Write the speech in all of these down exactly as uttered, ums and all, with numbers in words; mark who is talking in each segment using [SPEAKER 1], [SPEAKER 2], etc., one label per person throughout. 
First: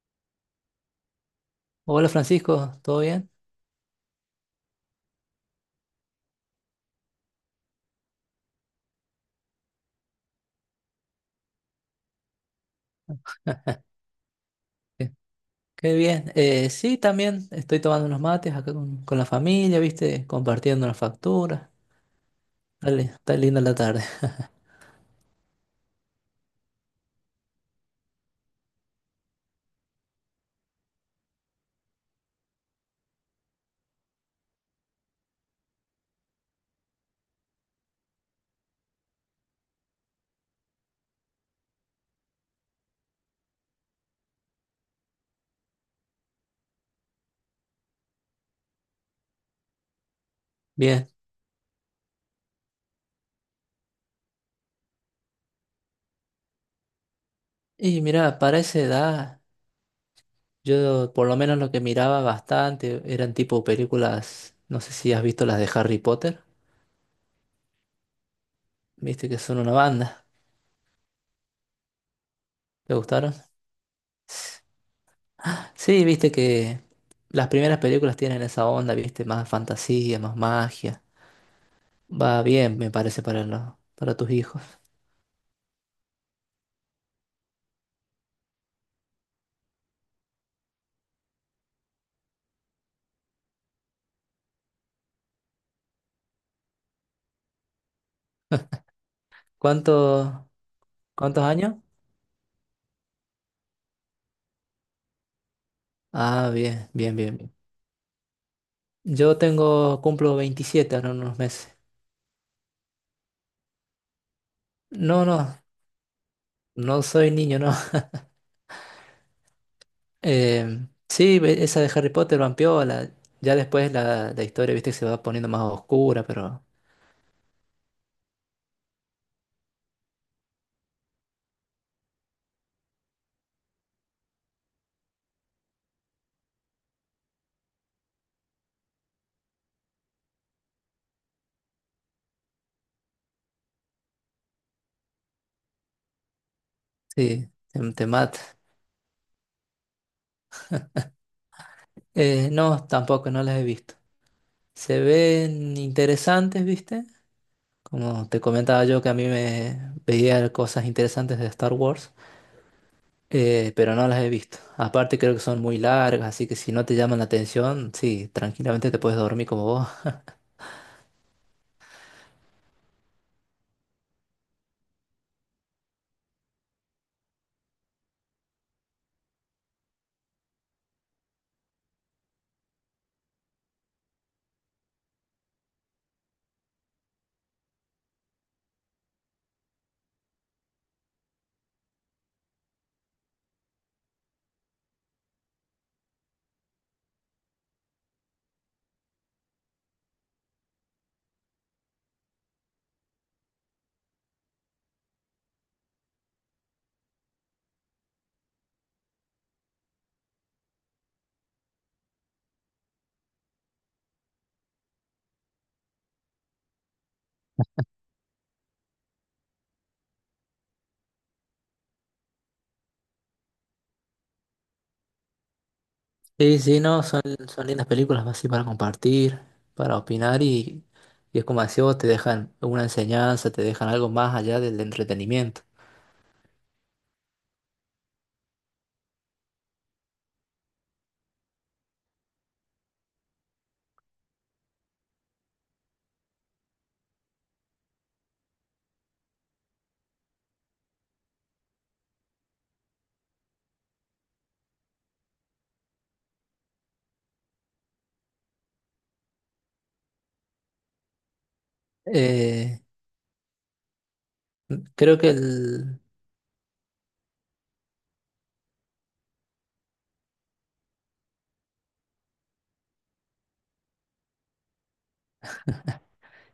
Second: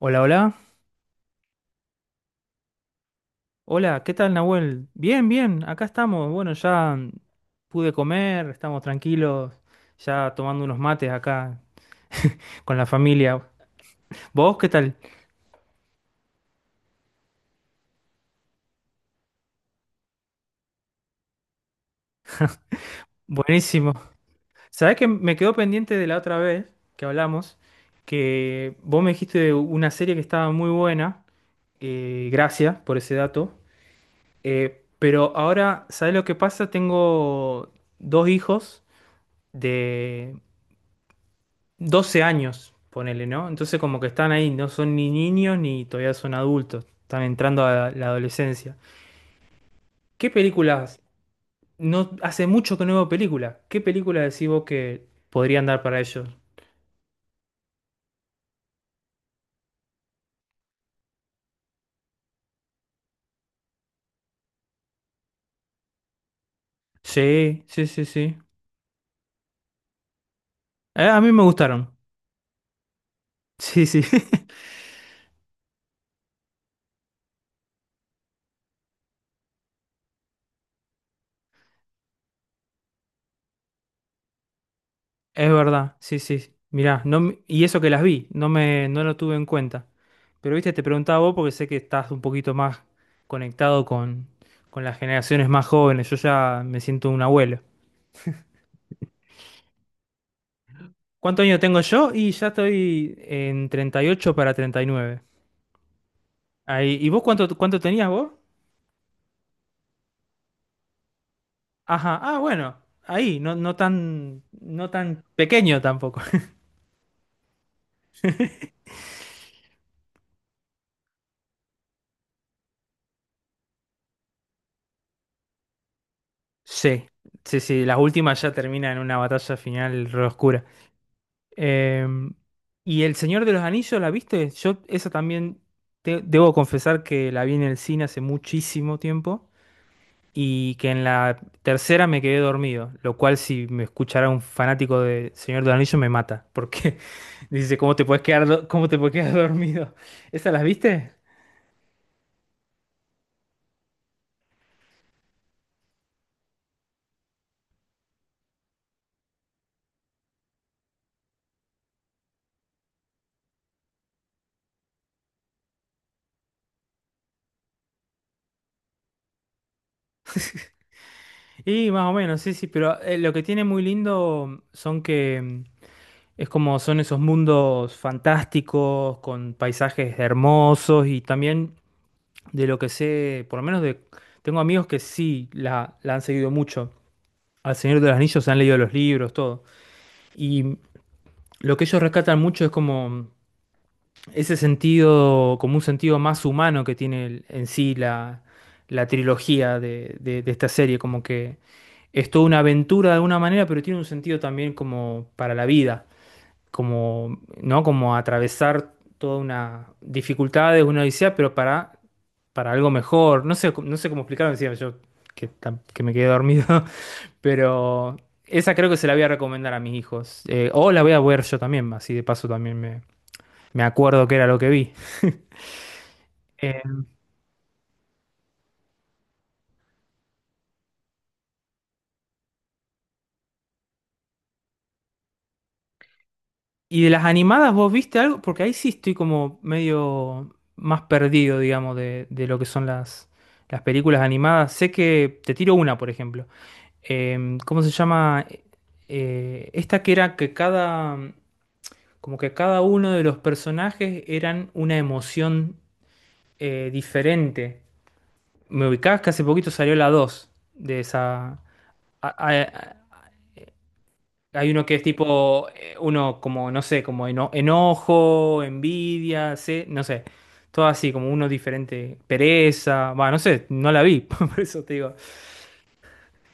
[SPEAKER 1] Hola, hola.
[SPEAKER 2] Hola Francisco, ¿todo bien?
[SPEAKER 1] Hola, ¿qué tal, Nahuel? Bien, bien, acá estamos. Bueno, ya mm, pude comer, estamos tranquilos, ya tomando unos mates acá con la familia.
[SPEAKER 2] Ah,
[SPEAKER 1] ¿Vos qué tal?
[SPEAKER 2] qué qué bien. Eh, sí, también estoy tomando unos mates acá con, con la familia, ¿viste? Compartiendo las facturas. Dale, está linda la
[SPEAKER 1] Buenísimo.
[SPEAKER 2] tarde.
[SPEAKER 1] ¿Sabés que me quedó pendiente de la otra vez que hablamos? Que vos me dijiste de una serie que estaba muy buena. eh, gracias por ese dato. Eh, pero ahora, ¿sabés lo que pasa? Tengo dos hijos de doce años, ponele, ¿no? Entonces como que están ahí, no son ni niños ni todavía son adultos, están entrando a la adolescencia. ¿Qué películas?
[SPEAKER 2] Bien.
[SPEAKER 1] No, hace mucho que no veo películas. ¿Qué películas decís vos que podrían dar para ellos?
[SPEAKER 2] Y mira, para esa edad, yo por lo menos lo que miraba bastante eran tipo películas, no sé si has visto las de Harry Potter,
[SPEAKER 1] Sí, sí, sí, sí.
[SPEAKER 2] ¿viste? Que son una banda.
[SPEAKER 1] Eh, a mí me gustaron.
[SPEAKER 2] ¿Te gustaron?
[SPEAKER 1] Sí, sí.
[SPEAKER 2] Sí, viste que las primeras películas tienen esa onda, ¿viste? Más fantasía, más magia. Va bien, me parece, para, lo- para tus hijos.
[SPEAKER 1] Es verdad, sí, sí. Mirá, no, me- y eso que las vi, no me, no lo tuve en cuenta. Pero viste, te preguntaba vos porque sé que estás un poquito más conectado con, con las generaciones más jóvenes. Yo ya me siento un abuelo.
[SPEAKER 2] ¿Cuántos, ¿Cuántos
[SPEAKER 1] ¿Cuántos años
[SPEAKER 2] años?
[SPEAKER 1] tengo yo? Y ya estoy en treinta y ocho para treinta y nueve.
[SPEAKER 2] Ah, bien,
[SPEAKER 1] Ahí. ¿Y
[SPEAKER 2] bien,
[SPEAKER 1] vos
[SPEAKER 2] bien,
[SPEAKER 1] cuánto,
[SPEAKER 2] bien.
[SPEAKER 1] cuánto tenías vos?
[SPEAKER 2] Yo tengo, cumplo veintisiete ahora en unos meses.
[SPEAKER 1] Ajá, ah, bueno, ahí, no, no tan, no tan
[SPEAKER 2] No, no,
[SPEAKER 1] pequeño tampoco.
[SPEAKER 2] no soy niño, no. Eh, sí, ve- esa de Harry Potter, Vampiola. Ya después la, la historia, viste, se va poniendo más oscura, pero
[SPEAKER 1] Sí, sí, sí, las últimas ya terminan en una batalla final re oscura. Eh, ¿y El Señor de los Anillos la viste? Yo esa también te- debo confesar que la vi en el cine hace muchísimo tiempo. y que en la tercera me quedé dormido, lo cual si me escuchara un fanático de Señor del Anillo me mata, porque
[SPEAKER 2] sí,
[SPEAKER 1] dice,
[SPEAKER 2] te,
[SPEAKER 1] ¿cómo te
[SPEAKER 2] te
[SPEAKER 1] puedes
[SPEAKER 2] mata.
[SPEAKER 1] quedar, do- cómo te puedes quedar dormido? ¿Esas las viste?
[SPEAKER 2] Eh, no, tampoco, no las he visto. Se ven interesantes, viste. Como te comentaba yo que a mí me veía cosas interesantes de Star Wars. Eh, pero no las he visto. Aparte creo que son muy largas, así que si no te llaman la atención, sí, tranquilamente te puedes dormir como vos.
[SPEAKER 1] Y más o menos, sí, sí, pero eh, lo que tiene muy lindo son que mm, es como son esos mundos fantásticos, con paisajes hermosos y también de lo que sé, por lo menos de, tengo amigos que sí la, la han seguido mucho. Al Señor de los Anillos se han leído los libros, todo. Y lo que ellos rescatan mucho es como ese sentido, como un sentido más humano que tiene el- en sí la, la trilogía de, de- de esta serie, como que es toda una aventura de alguna manera, pero tiene un sentido también como para la vida, como, ¿no? Como atravesar toda una dificultad, una odisea, pero para para algo mejor. No sé, no sé cómo explicarlo decía yo que, tam- que me quedé dormido, pero esa creo que se la voy a recomendar a mis hijos. Eh, o la voy a ver yo también, así de paso también me, me acuerdo que era lo que vi.
[SPEAKER 2] Sí, sí,
[SPEAKER 1] Eh,
[SPEAKER 2] no, son, son lindas películas así para compartir, para opinar y, y es como decís vos, te dejan una enseñanza, te dejan algo más allá del entretenimiento.
[SPEAKER 1] y de las animadas, ¿vos viste algo? Porque ahí sí estoy como medio más perdido, digamos, de, de lo que son las, las películas animadas. Sé que te tiro una, por ejemplo. Em, ¿cómo se llama? Eh, esta que era que cada... Como que cada uno de los personajes eran una emoción eh, diferente. Me ubicás que hace poquito salió la dos de esa. a-
[SPEAKER 2] Eh,
[SPEAKER 1] a- Hay uno que es
[SPEAKER 2] creo que
[SPEAKER 1] tipo, eh,
[SPEAKER 2] el,
[SPEAKER 1] uno como, no sé, como eno- enojo, envidia, se- no sé. Todo así, como uno diferente. Pereza, va, no sé, no la vi, por eso te digo.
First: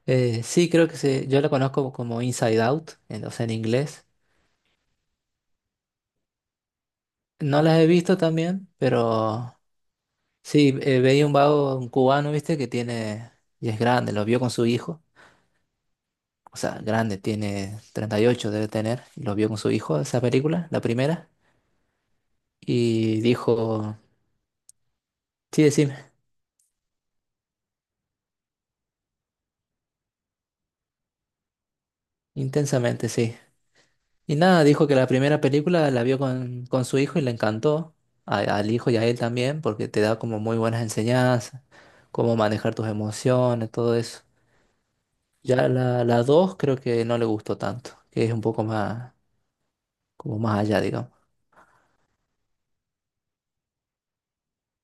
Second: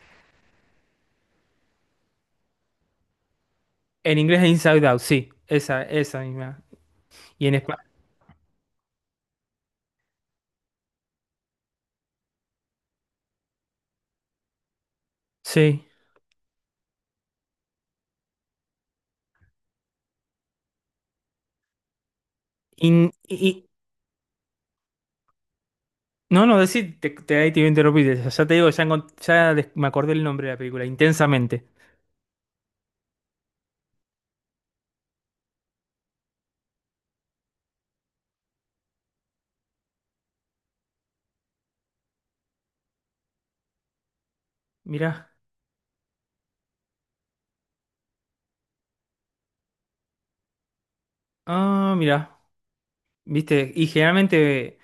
[SPEAKER 2] eh, sí, creo que se, yo la conozco como Inside Out, en, o sea, en inglés.
[SPEAKER 1] En inglés es Inside Out, sí, esa, esa misma. Y en
[SPEAKER 2] No las
[SPEAKER 1] español,
[SPEAKER 2] he visto también, pero sí, eh, veía un vago, un cubano, viste, que tiene, y es grande, lo vio con su hijo,
[SPEAKER 1] sí.
[SPEAKER 2] o sea, grande, tiene treinta y ocho debe tener, y lo vio con su hijo, esa película, la primera,
[SPEAKER 1] In-
[SPEAKER 2] y
[SPEAKER 1] i-
[SPEAKER 2] dijo, sí, decime,
[SPEAKER 1] No, no, decir, te, te, ahí te iba a interrumpir. Ya te digo, ya, encont- ya des- me acordé el nombre de la película, Intensamente.
[SPEAKER 2] intensamente, sí. Y nada, dijo que la primera película la vio con, con su hijo y le encantó, a- al hijo y a él también, porque te da como muy buenas enseñanzas, cómo manejar tus emociones, todo eso.
[SPEAKER 1] Mirá,
[SPEAKER 2] Ya la, la dos creo que no le gustó tanto, que es un poco más, como más allá, digamos.
[SPEAKER 1] ah, mirá, viste, y generalmente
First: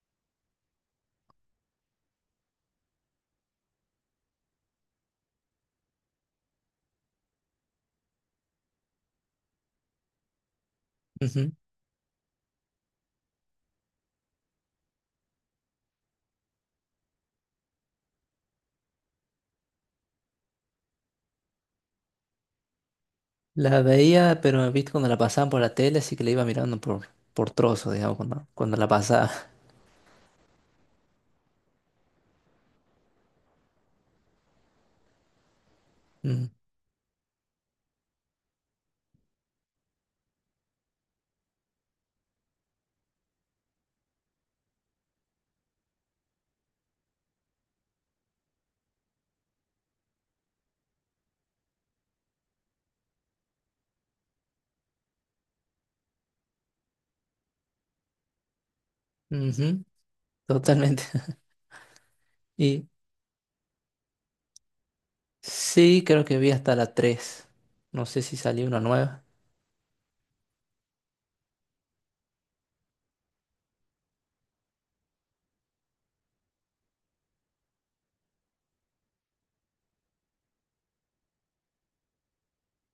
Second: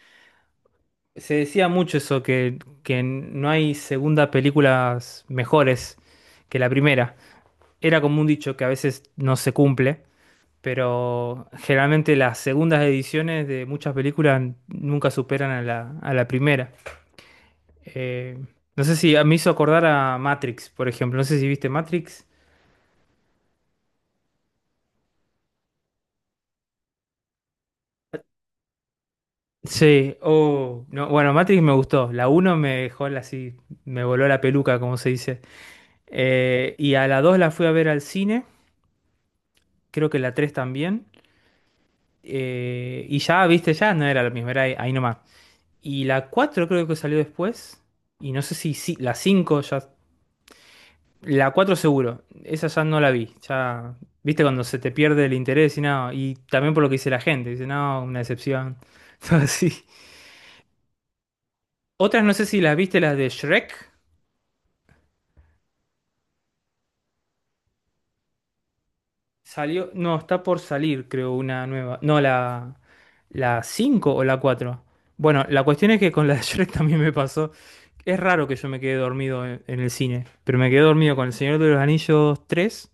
[SPEAKER 1] se decía mucho eso, que, que no hay segunda películas mejores que la primera. Era como un dicho que a veces no se cumple, pero generalmente las segundas ediciones de muchas películas nunca superan a la, a la primera. Eh, no sé si ah, me hizo acordar a Matrix, por ejemplo. No sé si viste Matrix.
[SPEAKER 2] La veía, pero viste cuando la pasaban por la tele, así que la iba mirando por, por trozos, digamos, cuando, cuando la pasaba.
[SPEAKER 1] Sí, oh, no, bueno, Matrix me gustó. La uno me dejó la- así, me voló la peluca, como se dice.
[SPEAKER 2] Mm,
[SPEAKER 1] Eh, y a la dos la fui a ver al cine, creo que la tres también. Eh, y ya, viste, ya no era lo mismo, era ahí, ahí nomás. Y la cuatro creo que salió después. Y no sé si, si- la cinco ya. La cuatro seguro, esa ya no la vi. Ya, viste, cuando se te pierde el interés y nada. Y también por lo que dice la gente, dice, no, una decepción. Todo
[SPEAKER 2] ujú,
[SPEAKER 1] así.
[SPEAKER 2] totalmente.
[SPEAKER 1] Otras no sé si las
[SPEAKER 2] Y
[SPEAKER 1] viste, las de Shrek.
[SPEAKER 2] sí, creo que vi hasta la tres. No sé si salió una nueva.
[SPEAKER 1] Salió, no, está por salir, creo, una nueva. No, la, la cinco o la cuatro. Bueno, la cuestión es que con la de Shrek también me pasó. Es raro que yo me quede dormido en, en el cine, pero me quedé dormido con El Señor de los Anillos tres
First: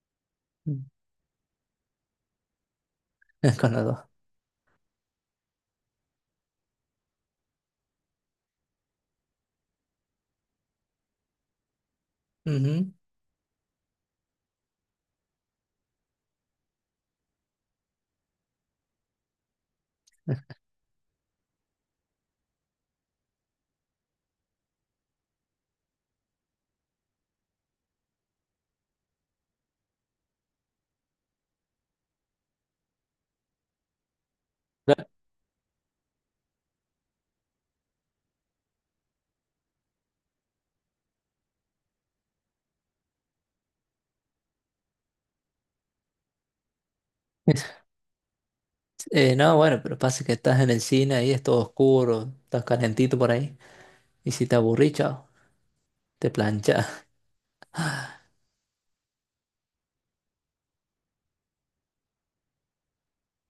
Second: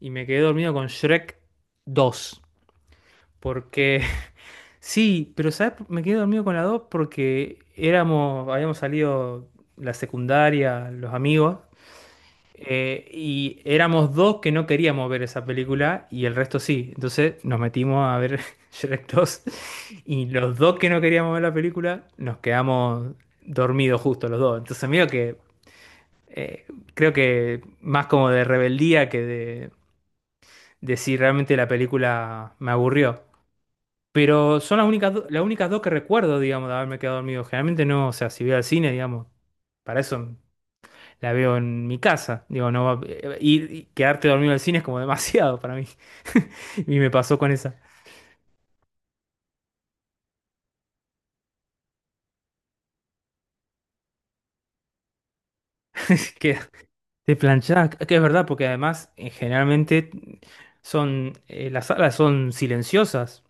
[SPEAKER 1] y me quedé dormido
[SPEAKER 2] Mm.
[SPEAKER 1] con Shrek dos.
[SPEAKER 2] Con la dos.
[SPEAKER 1] Porque, sí, pero ¿sabes? Me quedé dormido con la dos porque éramos, habíamos salido la secundaria, los amigos,
[SPEAKER 2] Ujú.
[SPEAKER 1] eh, y éramos dos que no queríamos ver esa película y el resto sí. Entonces nos metimos a ver Shrek dos y los dos que no queríamos ver la película nos quedamos dormidos justo los dos. Entonces mira que eh, creo que más como de rebeldía que de, de si realmente la película me aburrió. Pero son las
[SPEAKER 2] Claro.
[SPEAKER 1] únicas, do- las únicas dos que recuerdo, digamos, de haberme quedado dormido. Generalmente no, o sea, si voy al cine, digamos, para eso la veo en mi casa. Digo, no va- eh, ir y quedarte dormido en el cine es como demasiado para mí. Y me pasó con esa.
[SPEAKER 2] Eh, no, bueno, pero pasa que estás en el cine ahí, es todo oscuro, estás calentito por ahí. Y si te aburrís, chao, te
[SPEAKER 1] Que
[SPEAKER 2] planchas.
[SPEAKER 1] te planchás, que es verdad, porque además eh, generalmente son eh, las salas son silenciosas.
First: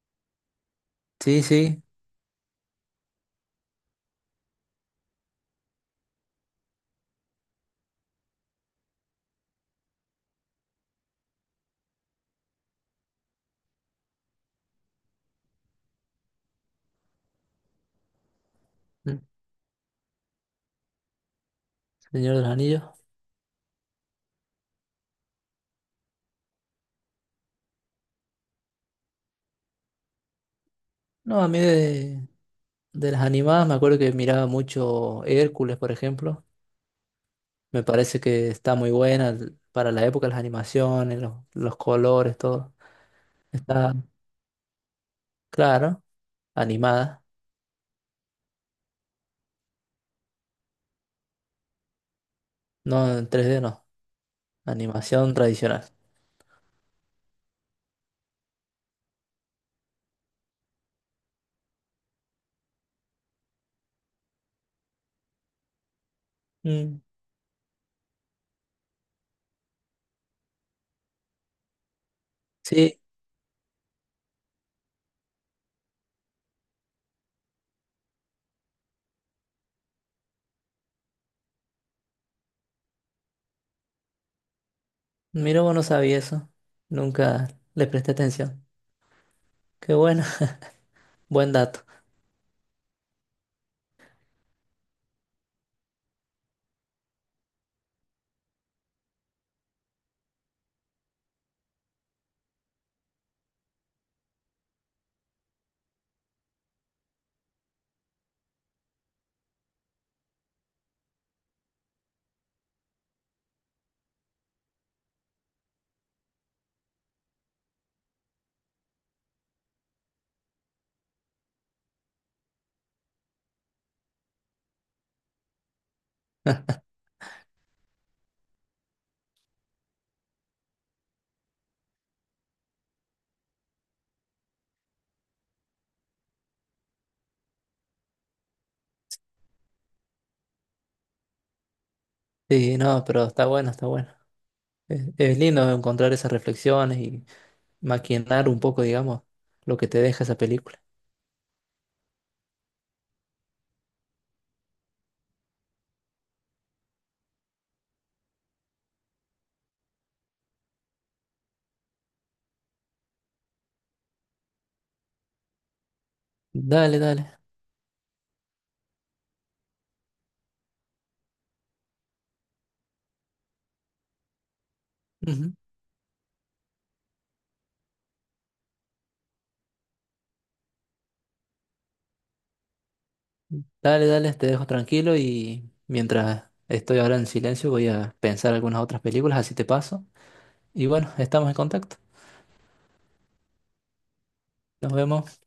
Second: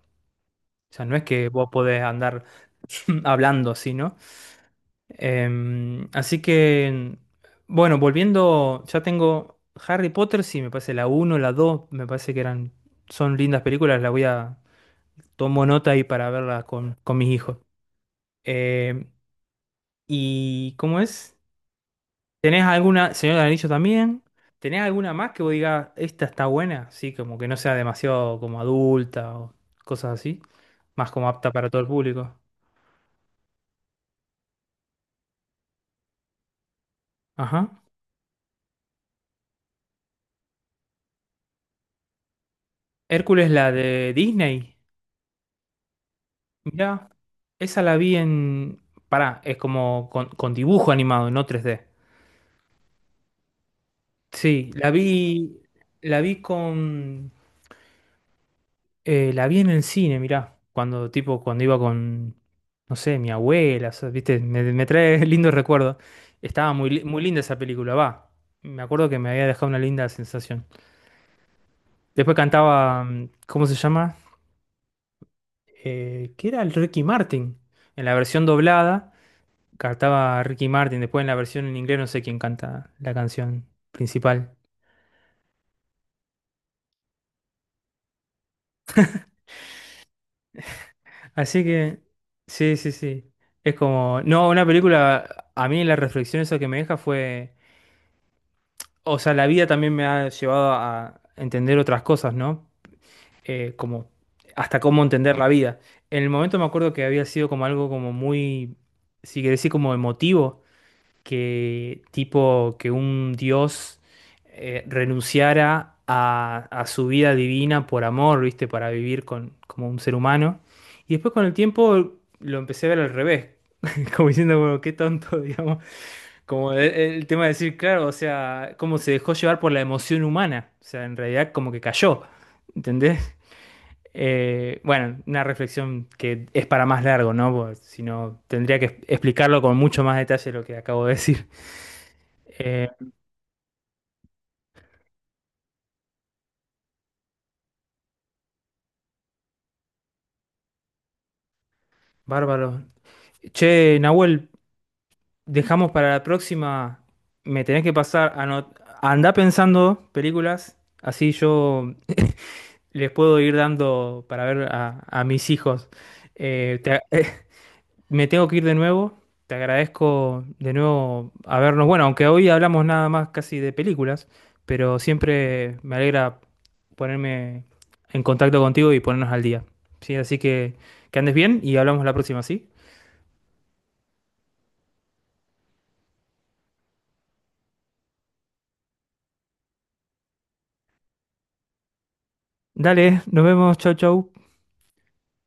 [SPEAKER 1] O sea, no es
[SPEAKER 2] Sí,
[SPEAKER 1] que vos
[SPEAKER 2] sí,
[SPEAKER 1] podés andar hablando así, ¿no? Em, así que, bueno, volviendo, ya tengo Harry Potter, sí, me parece la uno la dos me parece que eran, son lindas películas, la voy a, tomo nota ahí para verlas con, con mis hijos. Eh,
[SPEAKER 2] mm,
[SPEAKER 1] ¿Y cómo es?
[SPEAKER 2] Señor de los
[SPEAKER 1] ¿Tenés
[SPEAKER 2] Anillos.
[SPEAKER 1] alguna, señor del Anillo también? ¿Tenés alguna más que vos digas, esta está buena? Sí, como que no sea demasiado como adulta o cosas así. Más como
[SPEAKER 2] No, a
[SPEAKER 1] apta
[SPEAKER 2] mí
[SPEAKER 1] para todo el
[SPEAKER 2] de,
[SPEAKER 1] público.
[SPEAKER 2] de las animadas me acuerdo que miraba mucho Hércules, por ejemplo.
[SPEAKER 1] Ajá.
[SPEAKER 2] Me parece que está muy buena l- para la época, las animaciones, los, los colores, todo.
[SPEAKER 1] Hércules, la
[SPEAKER 2] Está,
[SPEAKER 1] de Disney.
[SPEAKER 2] claro,
[SPEAKER 1] Mirá,
[SPEAKER 2] animada.
[SPEAKER 1] esa la vi en... Pará, es como con, con dibujo animado, no tres d.
[SPEAKER 2] No en tres D, no.
[SPEAKER 1] Sí, la
[SPEAKER 2] Animación
[SPEAKER 1] vi,
[SPEAKER 2] tradicional.
[SPEAKER 1] la vi con. Eh, la vi en el cine, mirá, cuando tipo, cuando iba con, no sé, mi abuela, o sea, viste, me, me trae lindos recuerdos. Estaba muy,
[SPEAKER 2] Mm,
[SPEAKER 1] li- muy linda esa película, va. Me acuerdo que me había dejado una linda sensación. Después
[SPEAKER 2] sí,
[SPEAKER 1] cantaba, mm, ¿cómo se llama? Eh, ¿qué era el Ricky Martin? En la versión doblada cantaba Ricky Martin, después en la versión en inglés no sé quién canta la canción principal.
[SPEAKER 2] mira, vos no sabía eso. Nunca le presté atención. Qué bueno, buen
[SPEAKER 1] Así
[SPEAKER 2] dato.
[SPEAKER 1] que, sí, sí, sí. Es como, no, una película, a mí la reflexión esa que me deja fue... O sea, la vida también me ha llevado a entender otras cosas, ¿no? Eh, como hasta cómo entender la vida. En el momento me acuerdo que había sido como algo como muy, si querés decir, como emotivo, que tipo que un dios eh, renunciara a, a su vida divina por amor, ¿viste? Para vivir con, como un ser humano. Y después con el tiempo lo empecé a ver al revés, como diciendo, bueno, qué tonto, digamos. Como el, el tema de decir, claro, o sea, cómo se dejó llevar por la emoción humana. O sea, en realidad como que cayó, ¿entendés? Eh, bueno, una reflexión que es para más largo, ¿no? Porque si no, tendría que es- explicarlo con mucho más detalle lo que acabo de decir.
[SPEAKER 2] Sí,
[SPEAKER 1] Eh,
[SPEAKER 2] no, pero está bueno, está bueno. Es, es lindo encontrar esas reflexiones y maquinar un poco, digamos, lo que te deja esa película.
[SPEAKER 1] bárbaro. Che, Nahuel, dejamos para la próxima. Me tenés que pasar a no... Andá pensando películas, así yo les puedo ir dando para ver a, a mis hijos. Eh,
[SPEAKER 2] Dale,
[SPEAKER 1] te-
[SPEAKER 2] dale.
[SPEAKER 1] Me tengo que ir de nuevo. Te agradezco de nuevo habernos. Bueno, aunque hoy hablamos nada más casi de películas, pero
[SPEAKER 2] Ujú.
[SPEAKER 1] siempre me alegra ponerme en contacto contigo y ponernos al día. Sí, así que que andes bien y hablamos la próxima, ¿sí?
[SPEAKER 2] Dale, dale, te dejo tranquilo y mientras estoy ahora en silencio voy a pensar algunas otras películas, así te paso. Y bueno, estamos en contacto.
[SPEAKER 1] Dale, nos vemos. Chau, chau.
[SPEAKER 2] Nos vemos.